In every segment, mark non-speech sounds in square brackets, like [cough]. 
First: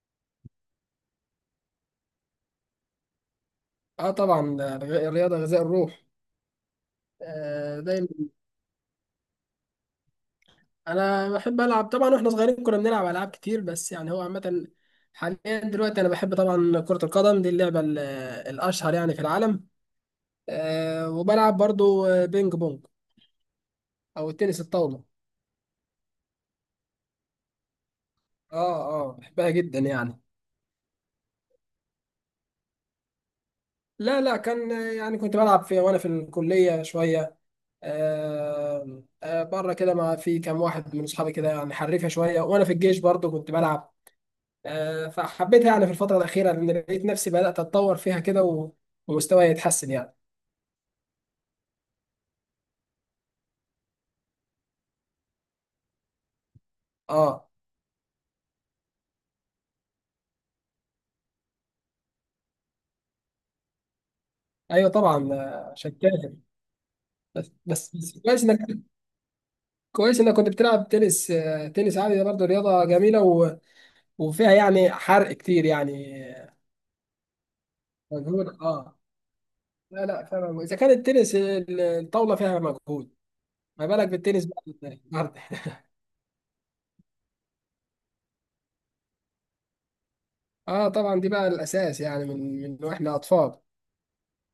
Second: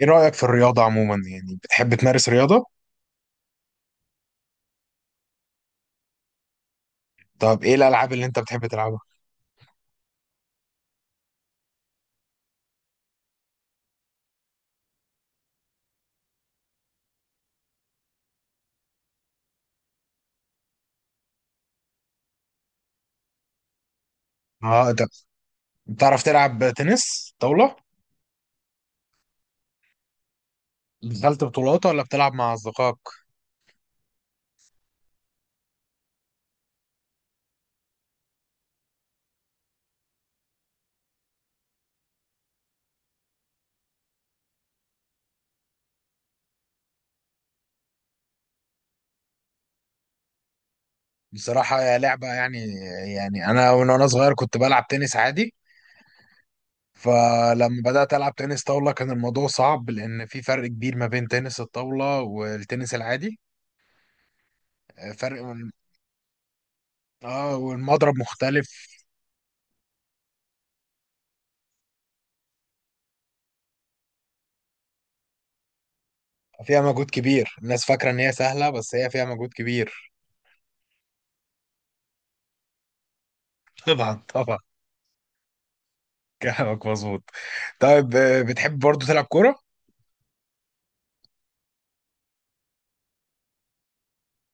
ايه رأيك في الرياضة عموما، يعني بتحب تمارس رياضة؟ اه طبعا ده الرياضه غذاء الروح. طب ايه آه دايما. الألعاب اللي انت بتحب تلعبها؟ انا بحب العب طبعا واحنا صغيرين كنا بنلعب العاب كتير بس يعني هو عامه. حاليا دلوقتي انا بحب طبعا كره القدم، دي اللعبه الاشهر يعني في العالم. وبلعب برضو بينج بونج او التنس اه، انت الطاوله. بتعرف تلعب تنس طاولة؟ اه اه، بحبها جدا يعني. دخلت بطولات ولا بتلعب مع أصدقائك؟ لا لا، كان يعني كنت بلعب في وانا في الكليه شويه. بره كده مع في كام واحد من اصحابي كده يعني حريفه شويه، وانا في الجيش برضو كنت بلعب. فحبيتها يعني في الفترة الأخيرة، لأن لقيت نفسي بدأت أتطور فيها كده ومستواي يتحسن يعني. بصراحة يا لعبة يعني. يعني انا من وانا صغير كنت بلعب تنس عادي. أه فلما بدأت ألعب تنس طاولة كان الموضوع صعب، لأن في فرق كبير ما بين تنس الطاولة والتنس العادي. أيوه طبعا، فرق من- عشان كده. بس اه، بس والمضرب بس كويس إنك مختلف. كويس إنك كنت بتلعب تنس عادي، ده برضه رياضة جميلة وفيها يعني حرق كتير يعني. فيها مجهود كبير، الناس فاكرة إن هي مجهود سهلة بس أه. هي فيها مجهود لا كبير. لا، فعلا إذا كان التنس الطاولة فيها مجهود، [laughs] ما بالك طبعا بالتنس طبعا، بقى النهارده [laughs] كلامك مظبوط. طيب، بتحب برضو تلعب كورة؟ أه طبعا، دي بقى الأساس يعني من وإحنا أطفال.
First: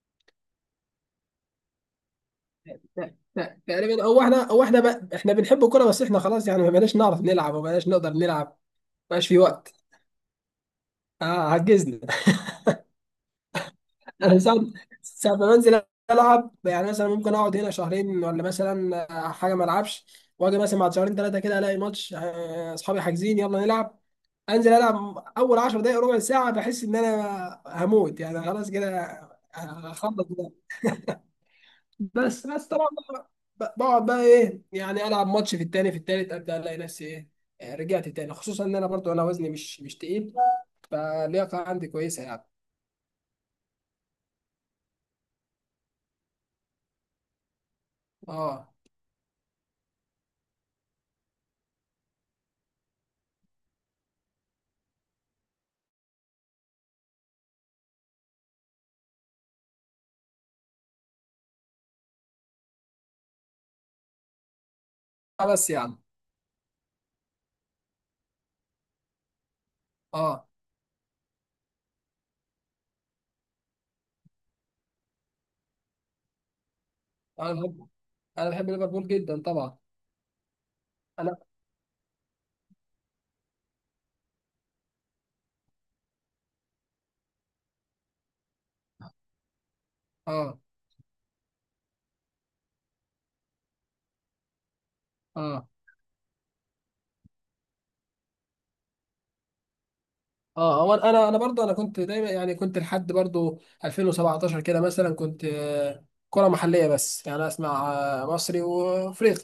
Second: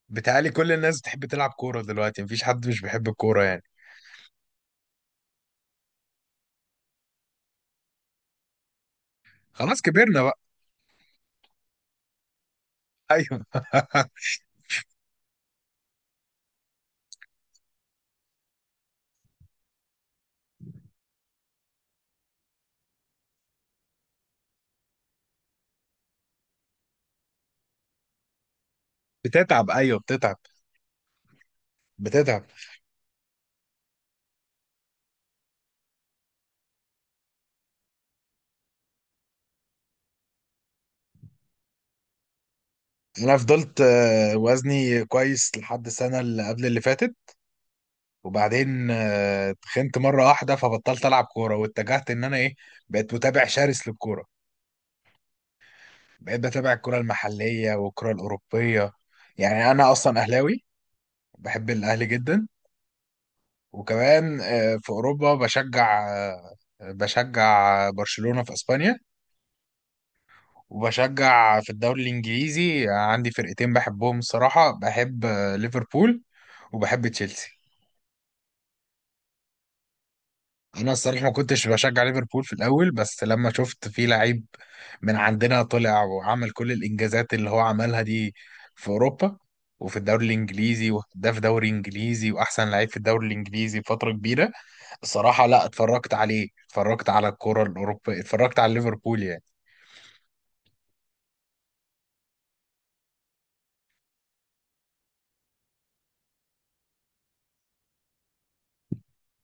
بتهيألي كل الناس بتحب تلعب كورة دلوقتي، مفيش حد مش بيحب الكورة يعني. تقريبا، هو احنا بقى احنا بنحب الكوره، بس احنا خلاص يعني ما بقيناش نعرف نلعب وما بقيناش نقدر نلعب، ما بقاش في وقت. خلاص كبرنا بقى. اه، عجزنا. [laughs] أيوه، [laughs] انا ساعة ما بنزل العب يعني، مثلا ممكن اقعد هنا شهرين، ولا مثلا حاجه ما العبش، واجي مثلا بعد شهرين ثلاثه كده الاقي ماتش، اصحابي حاجزين يلا نلعب. انزل العب اول 10 دقائق ربع ساعه بحس ان انا هموت يعني، خلاص كده بتتعب، أيوه هخلص. بتتعب. بتتعب. بس بس طبعا، بقعد بقى ايه يعني العب ماتش في التاني في التالت ابدا الاقي نفسي ايه، رجعت تاني. خصوصا ان انا برضو انا وزني مش تقيل، فاللياقه عندي كويسه يعني. أنا فضلت وزني كويس لحد السنة اللي قبل اللي فاتت. اه. وبعدين اتخنت مره واحده، فبطلت العب كوره واتجهت ان انا ايه، بقيت متابع شرس للكوره. بقيت بتابع الكوره المحليه والكوره الاوروبيه. يعني انا اصلا اهلاوي، بحب الاهلي جدا. وكمان في اوروبا آه، بس يعني بشجع، بشجع برشلونه في اسبانيا. اه وبشجع في الدوري الانجليزي عندي فرقتين بحبهم الصراحه، بحب ليفربول وبحب انا تشيلسي. بحب انا بحب ليفربول جدا طبعا. انا الصراحه ما انا كنتش بشجع ليفربول في الاول، بس لما شفت في لعيب من عندنا طلع وعمل كل الانجازات اللي هو عملها دي في اوروبا، وفي الدوري اه الانجليزي، وهداف دوري انجليزي واحسن لعيب في الدوري الانجليزي فتره كبيره، الصراحه لا، اه اتفرجت عليه، اتفرجت على الكره الاوروبيه، اتفرجت على ليفربول يعني. اه هو انا برضو انا كنت دايما يعني، كنت لحد برضو 2017 كده مثلا كنت كرة محلية بس يعني، اسمع مصري وافريقي،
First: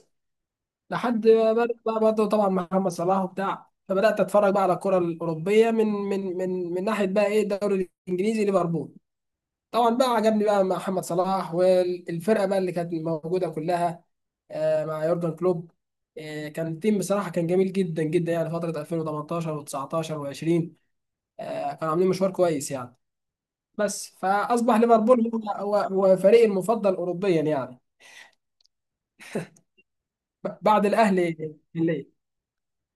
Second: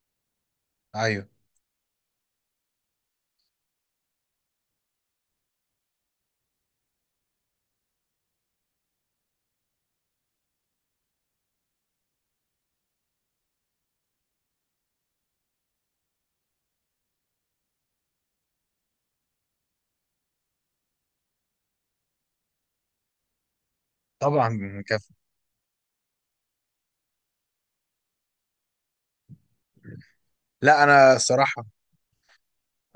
لحد ايوه ما بدأ بقى برضه طبعا محمد صلاح وبتاع، فبدات اتفرج بقى على الكره الاوروبيه من ناحيه بقى ايه الدوري الانجليزي ليفربول. طبعا بقى عجبني بقى محمد صلاح والفرقه بقى اللي كانت موجوده كلها مع يورجن كلوب. كان التيم بصراحه كان جميل جدا جدا يعني، فتره 2018 و19 و20 كانوا عاملين مشوار كويس يعني. بس فاصبح طبعا كف. ليفربول هو فريقي المفضل اوروبيا يعني، لا بعد انا الاهلي. الصراحه،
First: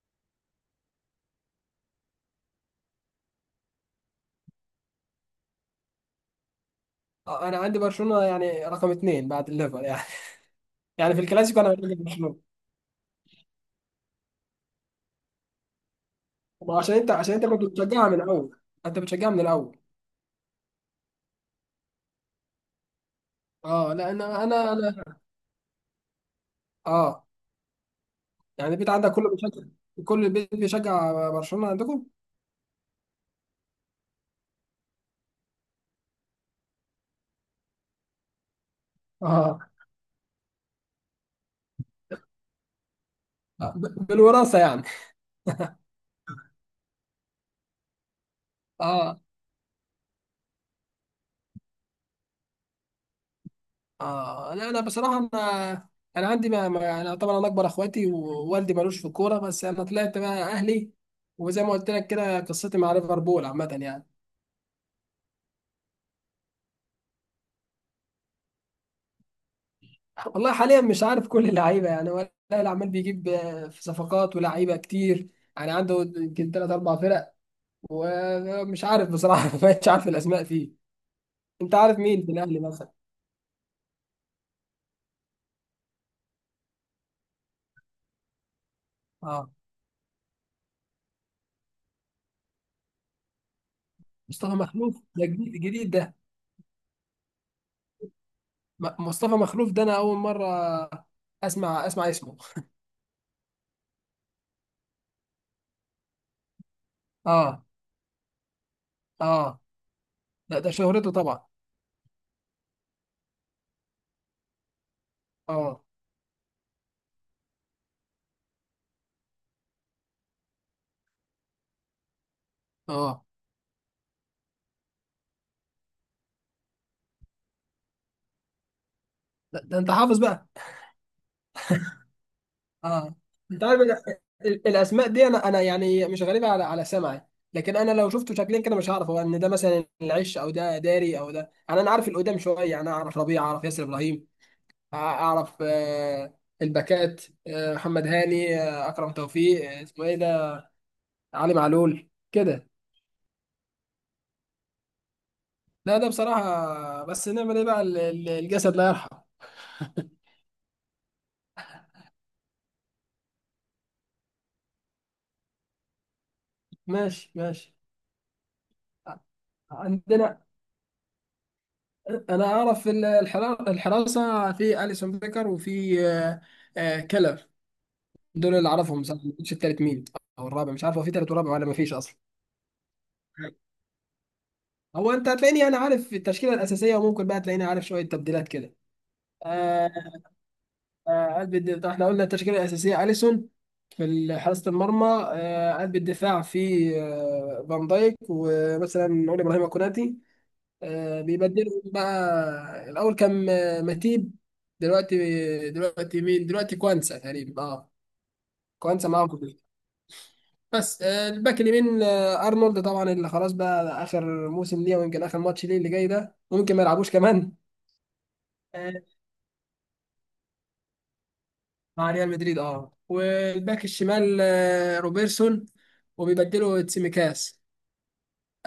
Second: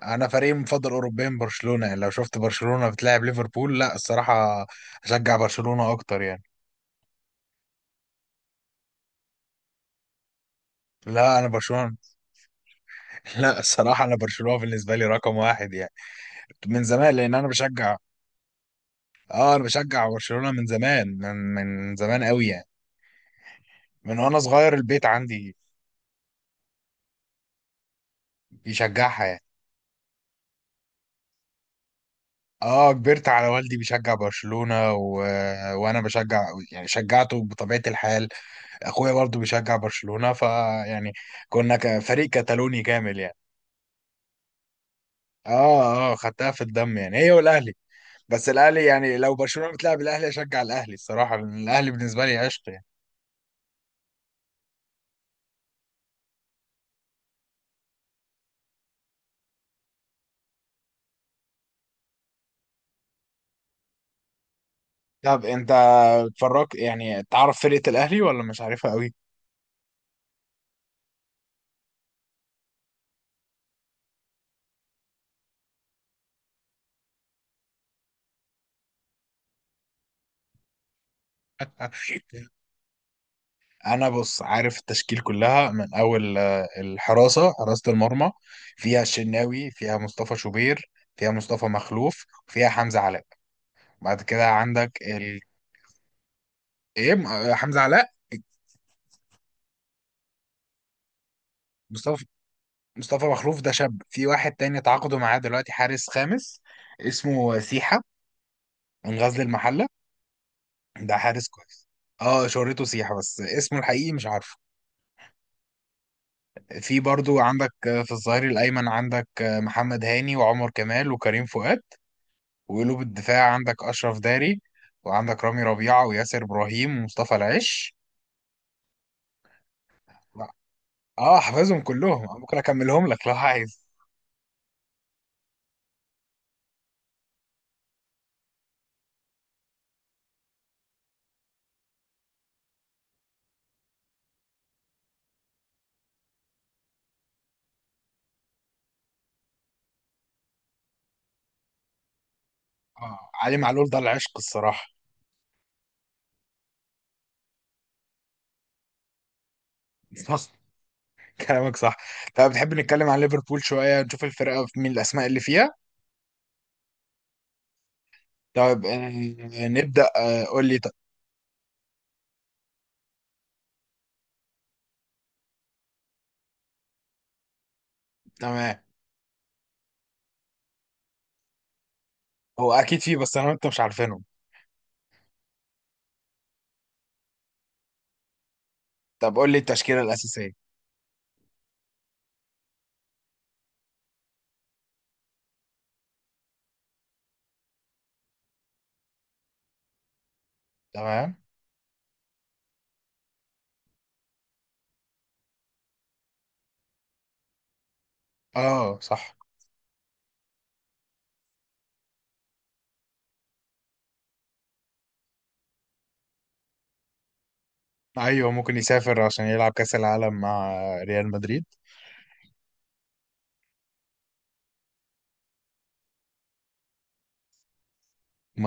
انا فريقي المفضل اوروبيا برشلونه، يعني لو شفت برشلونه بتلاعب ليفربول لا الصراحه اشجع برشلونه اكتر يعني. انا عندي برشلونه يعني رقم 2 بعد الليفر يعني. [laughs] يعني في لا، انا الكلاسيكو انا بشجع برشلونه. برشلونه. [laughs] لا الصراحة، أنا برشلونة بالنسبة لي رقم واحد يعني. ما من زمان لأن عشان انت أنا كنت بشجع. بتشجعها من الاول، انت بتشجعها من آه، أنا الاول. بشجع برشلونة من زمان، من زمان قوي يعني. اه لا، من وأنا صغير البيت انا عندي اه. يعني البيت عندك بيشجعها كله يعني. بيشجع؟ كل البيت بيشجع برشلونه عندكم. آه، كبرت على والدي بيشجع برشلونة، و... وأنا بشجع، يعني شجعته بطبيعة الحال. أخويا برضه اه، بيشجع برشلونة فيعني فريق كتالوني كامل يعني. بالوراثه يعني. آه، خدتها في الدم يعني، هي والأهلي. بس الأهلي، يعني اه لو برشلونة بتلعب الأهلي أشجع الأهلي الصراحة، لأن الأهلي بالنسبة لي عشق يعني. اه، لا انا بصراحه انا انا عندي انا طبعا انا اكبر اخواتي ووالدي ملوش في الكوره، بس انا طلعت بقى اهلي. وزي ما قلت لك كده، قصتي مع ليفربول عامه يعني. طب انت بتفرج يعني، تعرف فرقة الأهلي ولا مش عارفها قوي؟ والله حاليا مش عارف كل اللعيبه يعني، ولا العمال بيجيب في صفقات ولاعيبه كتير يعني، عنده يمكن ثلاث اربع فرق، ومش عارف بصراحه [laughs] ما بقتش عارف الاسماء فيه. انت عارف مين في [laughs] الاهلي مثلا؟ أنا بص، عارف التشكيل كلها من أول الحراسة، حراسة المرمى فيها اه، الشناوي، فيها مصطفى شوبير، فيها مصطفى مخلوف، فيها حمزة علاء. بعد كده مصطفى عندك مخلوف ده جديد جديد ده. إيه م- آه، حمزة علاء. مصطفى مخلوف ده انا اول مره اسمع مصطفى اسمه. مصطفى مخلوف ده شاب، في واحد تاني تعاقدوا معاه دلوقتي حارس خامس، اسمه اه. سيحة، من غزل اه المحلة. لا، ده شهرته ده طبعا. حارس كويس. اه، شهرته سيحة بس اسمه الحقيقي مش عارف. اه. في برضو عندك في الظهير الأيمن عندك محمد هاني وعمر كمال وكريم فؤاد. وقلوب اه الدفاع عندك أشرف داري، وعندك رامي ربيعة وياسر إبراهيم ومصطفى العش. ده انت حافظ بقى. لا، اه، حافظهم كلهم أنا، ممكن أكملهم اه، لك لو انت عارف عايز. الاسماء دي، انا يعني مش غريبه على سمعي، لكن انا لو شفته شكلين كده مش هعرف هو ان ده مثلا العش او ده داري او ده. يعني انا عارف القدام شويه، انا اعرف ربيع، اعرف ياسر ابراهيم، اعرف الباكات، محمد هاني، اكرم توفيق، اسمه ايه ده، علي معلول كده. آه، علي معلول ده العشق الصراحة. لا ده بصراحه، بس نعمل ايه بقى، الجسد لا يرحم. [laughs] صح، كلامك صح. طب بتحب نتكلم عن ليفربول شوية نشوف الفرقة في مين الأسماء اللي فيها؟ ماشي ماشي. طب نبدأ، عندنا، قول لي انا اعرف الحراسه، في اليسون بيكر وفي كلر. دول اللي تمام. اعرفهم بصراحه، ما كنتش التالت مين او الرابع، مش عارف هو في تالت ورابع ولا ما فيش اصلا. هو أكيد فيه بس أنا وأنت مش عارفينهم. هو انت هتلاقيني انا عارف التشكيله الاساسيه، وممكن بقى تلاقيني عارف شويه تبديلات كده. طب قول لي آه التشكيلة الأساسية. قلب الدفاع، احنا قلنا التشكيله الاساسيه اليسون في حراسه المرمى. قلب الدفاع في فان دايك، ومثلا نقول ابراهيم كوناتي. تمام. بيبدلوا بقى، الاول كان متيب، دلوقتي دلوقتي مين، دلوقتي كوانسا تقريبا اه. اه كوانسا معاهم في صح. الفريق. بس الباك اليمين ارنولد طبعا، اللي خلاص بقى اخر موسم ليه، ويمكن اخر ماتش ليه اللي جاي ده، ممكن ما يلعبوش كمان ايوه، ممكن آه، يسافر عشان يلعب كاس العالم مع ريال مدريد. مع ريال مدريد. اه، والباك الشمال روبرتسون، وبيبدلوا تسيميكاس.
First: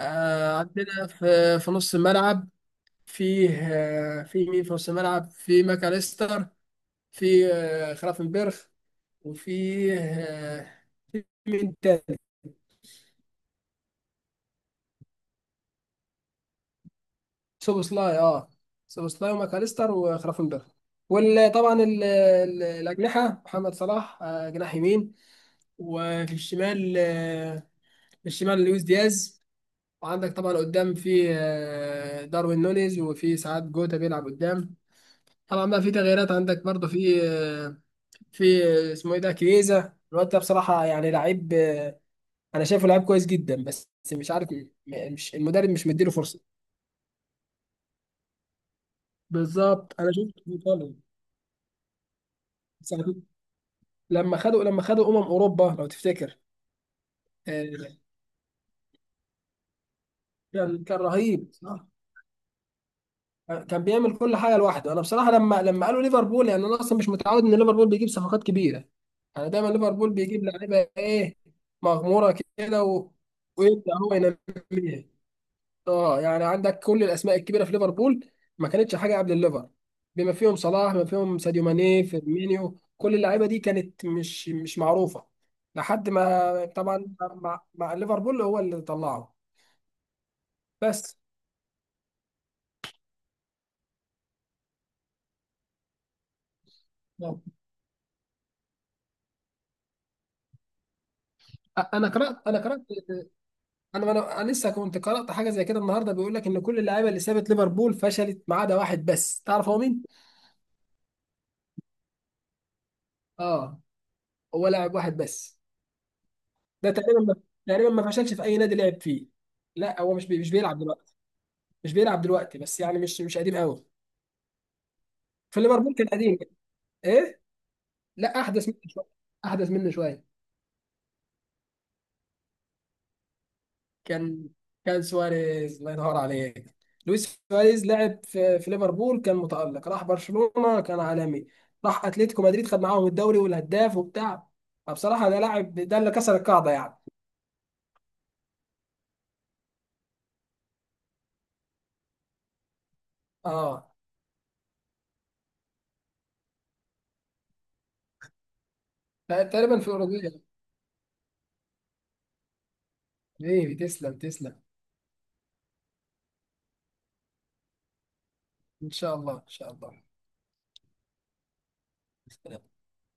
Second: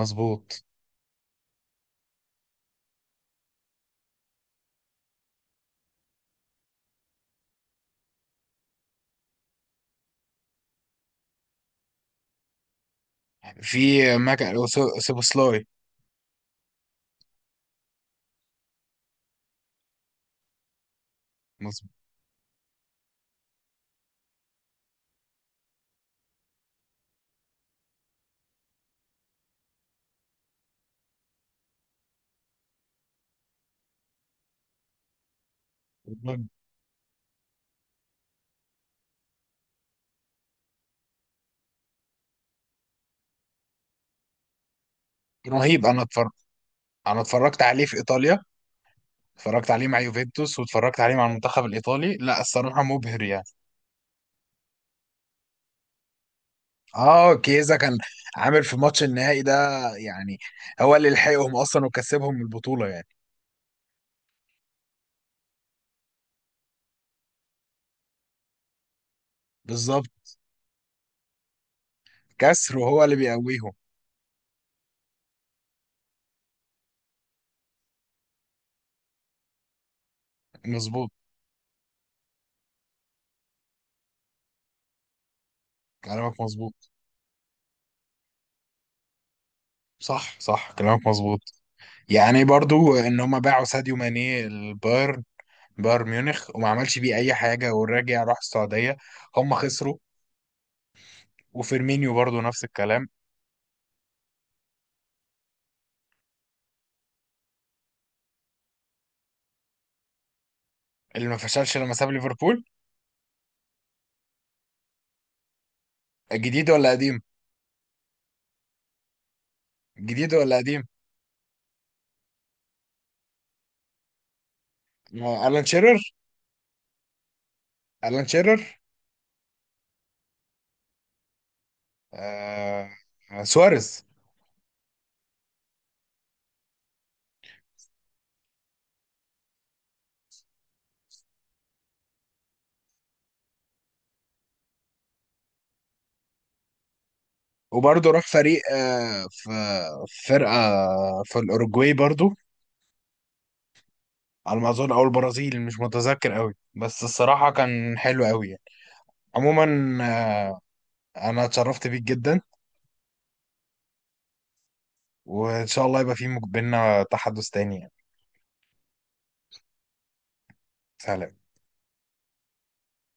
عندنا في نص الملعب فيه في مين في نص الملعب، في ماكاليستر، في خلافنبرغ، وفيه في مين تاني، في ماك سوبوسلاي. سوبوسلاي. اه، سوبوسلاي وماكاليستر وخرافنبرغ. وطبعا مظبوط. الأجنحة، محمد صلاح جناح يمين، وفي الشمال آه، في الشمال لويس دياز. وعندك طبعا قدام في داروين نونيز، وفي ساعات جوتا بيلعب قدام. طبعا بقى في تغييرات، عندك برضه في في اسمه ايه ده، كيزا الواد ده بصراحة يعني لعيب انا شايفه لعيب كويس جدا، بس مش عارف مش المدرب رهيب، مش انا مديله اتفرج، فرصة. انا اتفرجت عليه في ايطاليا. اتفرجت عليه مع بالظبط، انا شفت في يوفنتوس، ايطاليا. واتفرجت عليه مع المنتخب الايطالي، لا الصراحه ساعة- مبهر يعني. لما خدوا اوروبا لو تفتكر، اه، كيزا كان آه، عامل في ماتش النهائي ده يعني. كان هو كان اللي رهيب، لحقهم اصلا صح. وكسبهم البطوله يعني. كان بيعمل كل حاجه لوحده. انا بصراحه لما قالوا ليفربول يعني، انا اصلا مش متعود ان ليفربول بيجيب صفقات كبيره. انا دايما بالظبط. ليفربول بيجيب لعيبه ايه، مغموره كسر كده وهو و... اللي بيقويهم. ويبدا هو ينميها. اه، يعني عندك كل الاسماء الكبيره في ليفربول ما كانتش حاجه قبل الليفر، بما فيهم صلاح، بما مظبوط، فيهم ساديو ماني، فيرمينيو، كل اللعيبه دي كانت مش معروفه، لحد كلامك ما مظبوط. طبعا مع ليفربول هو اللي طلعه. صح صح، كلامك بس. مظبوط. يعني برضو ان هم باعوا ساديو ماني البايرن، بايرن ميونخ، وما عملش بيه اي نعم. حاجه. والراجع راح السعوديه، هم خسروا. انا وفيرمينيو قرات، برضو نفس الكلام. انا انا أنا لسه كنت قرات حاجه زي كده النهارده، بيقول لك ان كل اللعيبه اللي سابت ليفربول فشلت ما عدا واحد بس، تعرف هو مين؟ اللي ما فشلش لما ساب ليفربول، اه، هو لاعب واحد بس، جديد ولا ده قديم؟ تقريبا ما تقريبا ما فشلش في اي نادي لعب فيه. لا، هو جديد مش ولا بيلعب قديم؟ دلوقتي، بس يعني مش قديم قوي. آه، في الان ليفربول شيرر. كان قديم. ايه. الان لا، احدث مني شيرر. شويه، احدث مني شويه. آه. آه، سواريز. كان كان سواريز، الله ينور عليك. لويس سواريز لعب في ليفربول كان متألق، راح برشلونه كان عالمي، راح اتلتيكو مدريد خد معاهم الدوري والهداف وبتاع، فبصراحه ده لاعب، ده اللي كسر القاعده يعني. وبرضو راح فريق، في فرقه، في الاوروجواي برضو اه، على ما اظن، او البرازيل مش متذكر قوي، بس الصراحه كان حلو قوي يعني. عموما، تقريبا في اوروجواي. آه، انا اتشرفت بيك جدا، حبيبي تسلم تسلم. وان شاء الله يبقى في بينا تحدث تاني يعني. ان شاء الله، ان شاء سهلا. الله.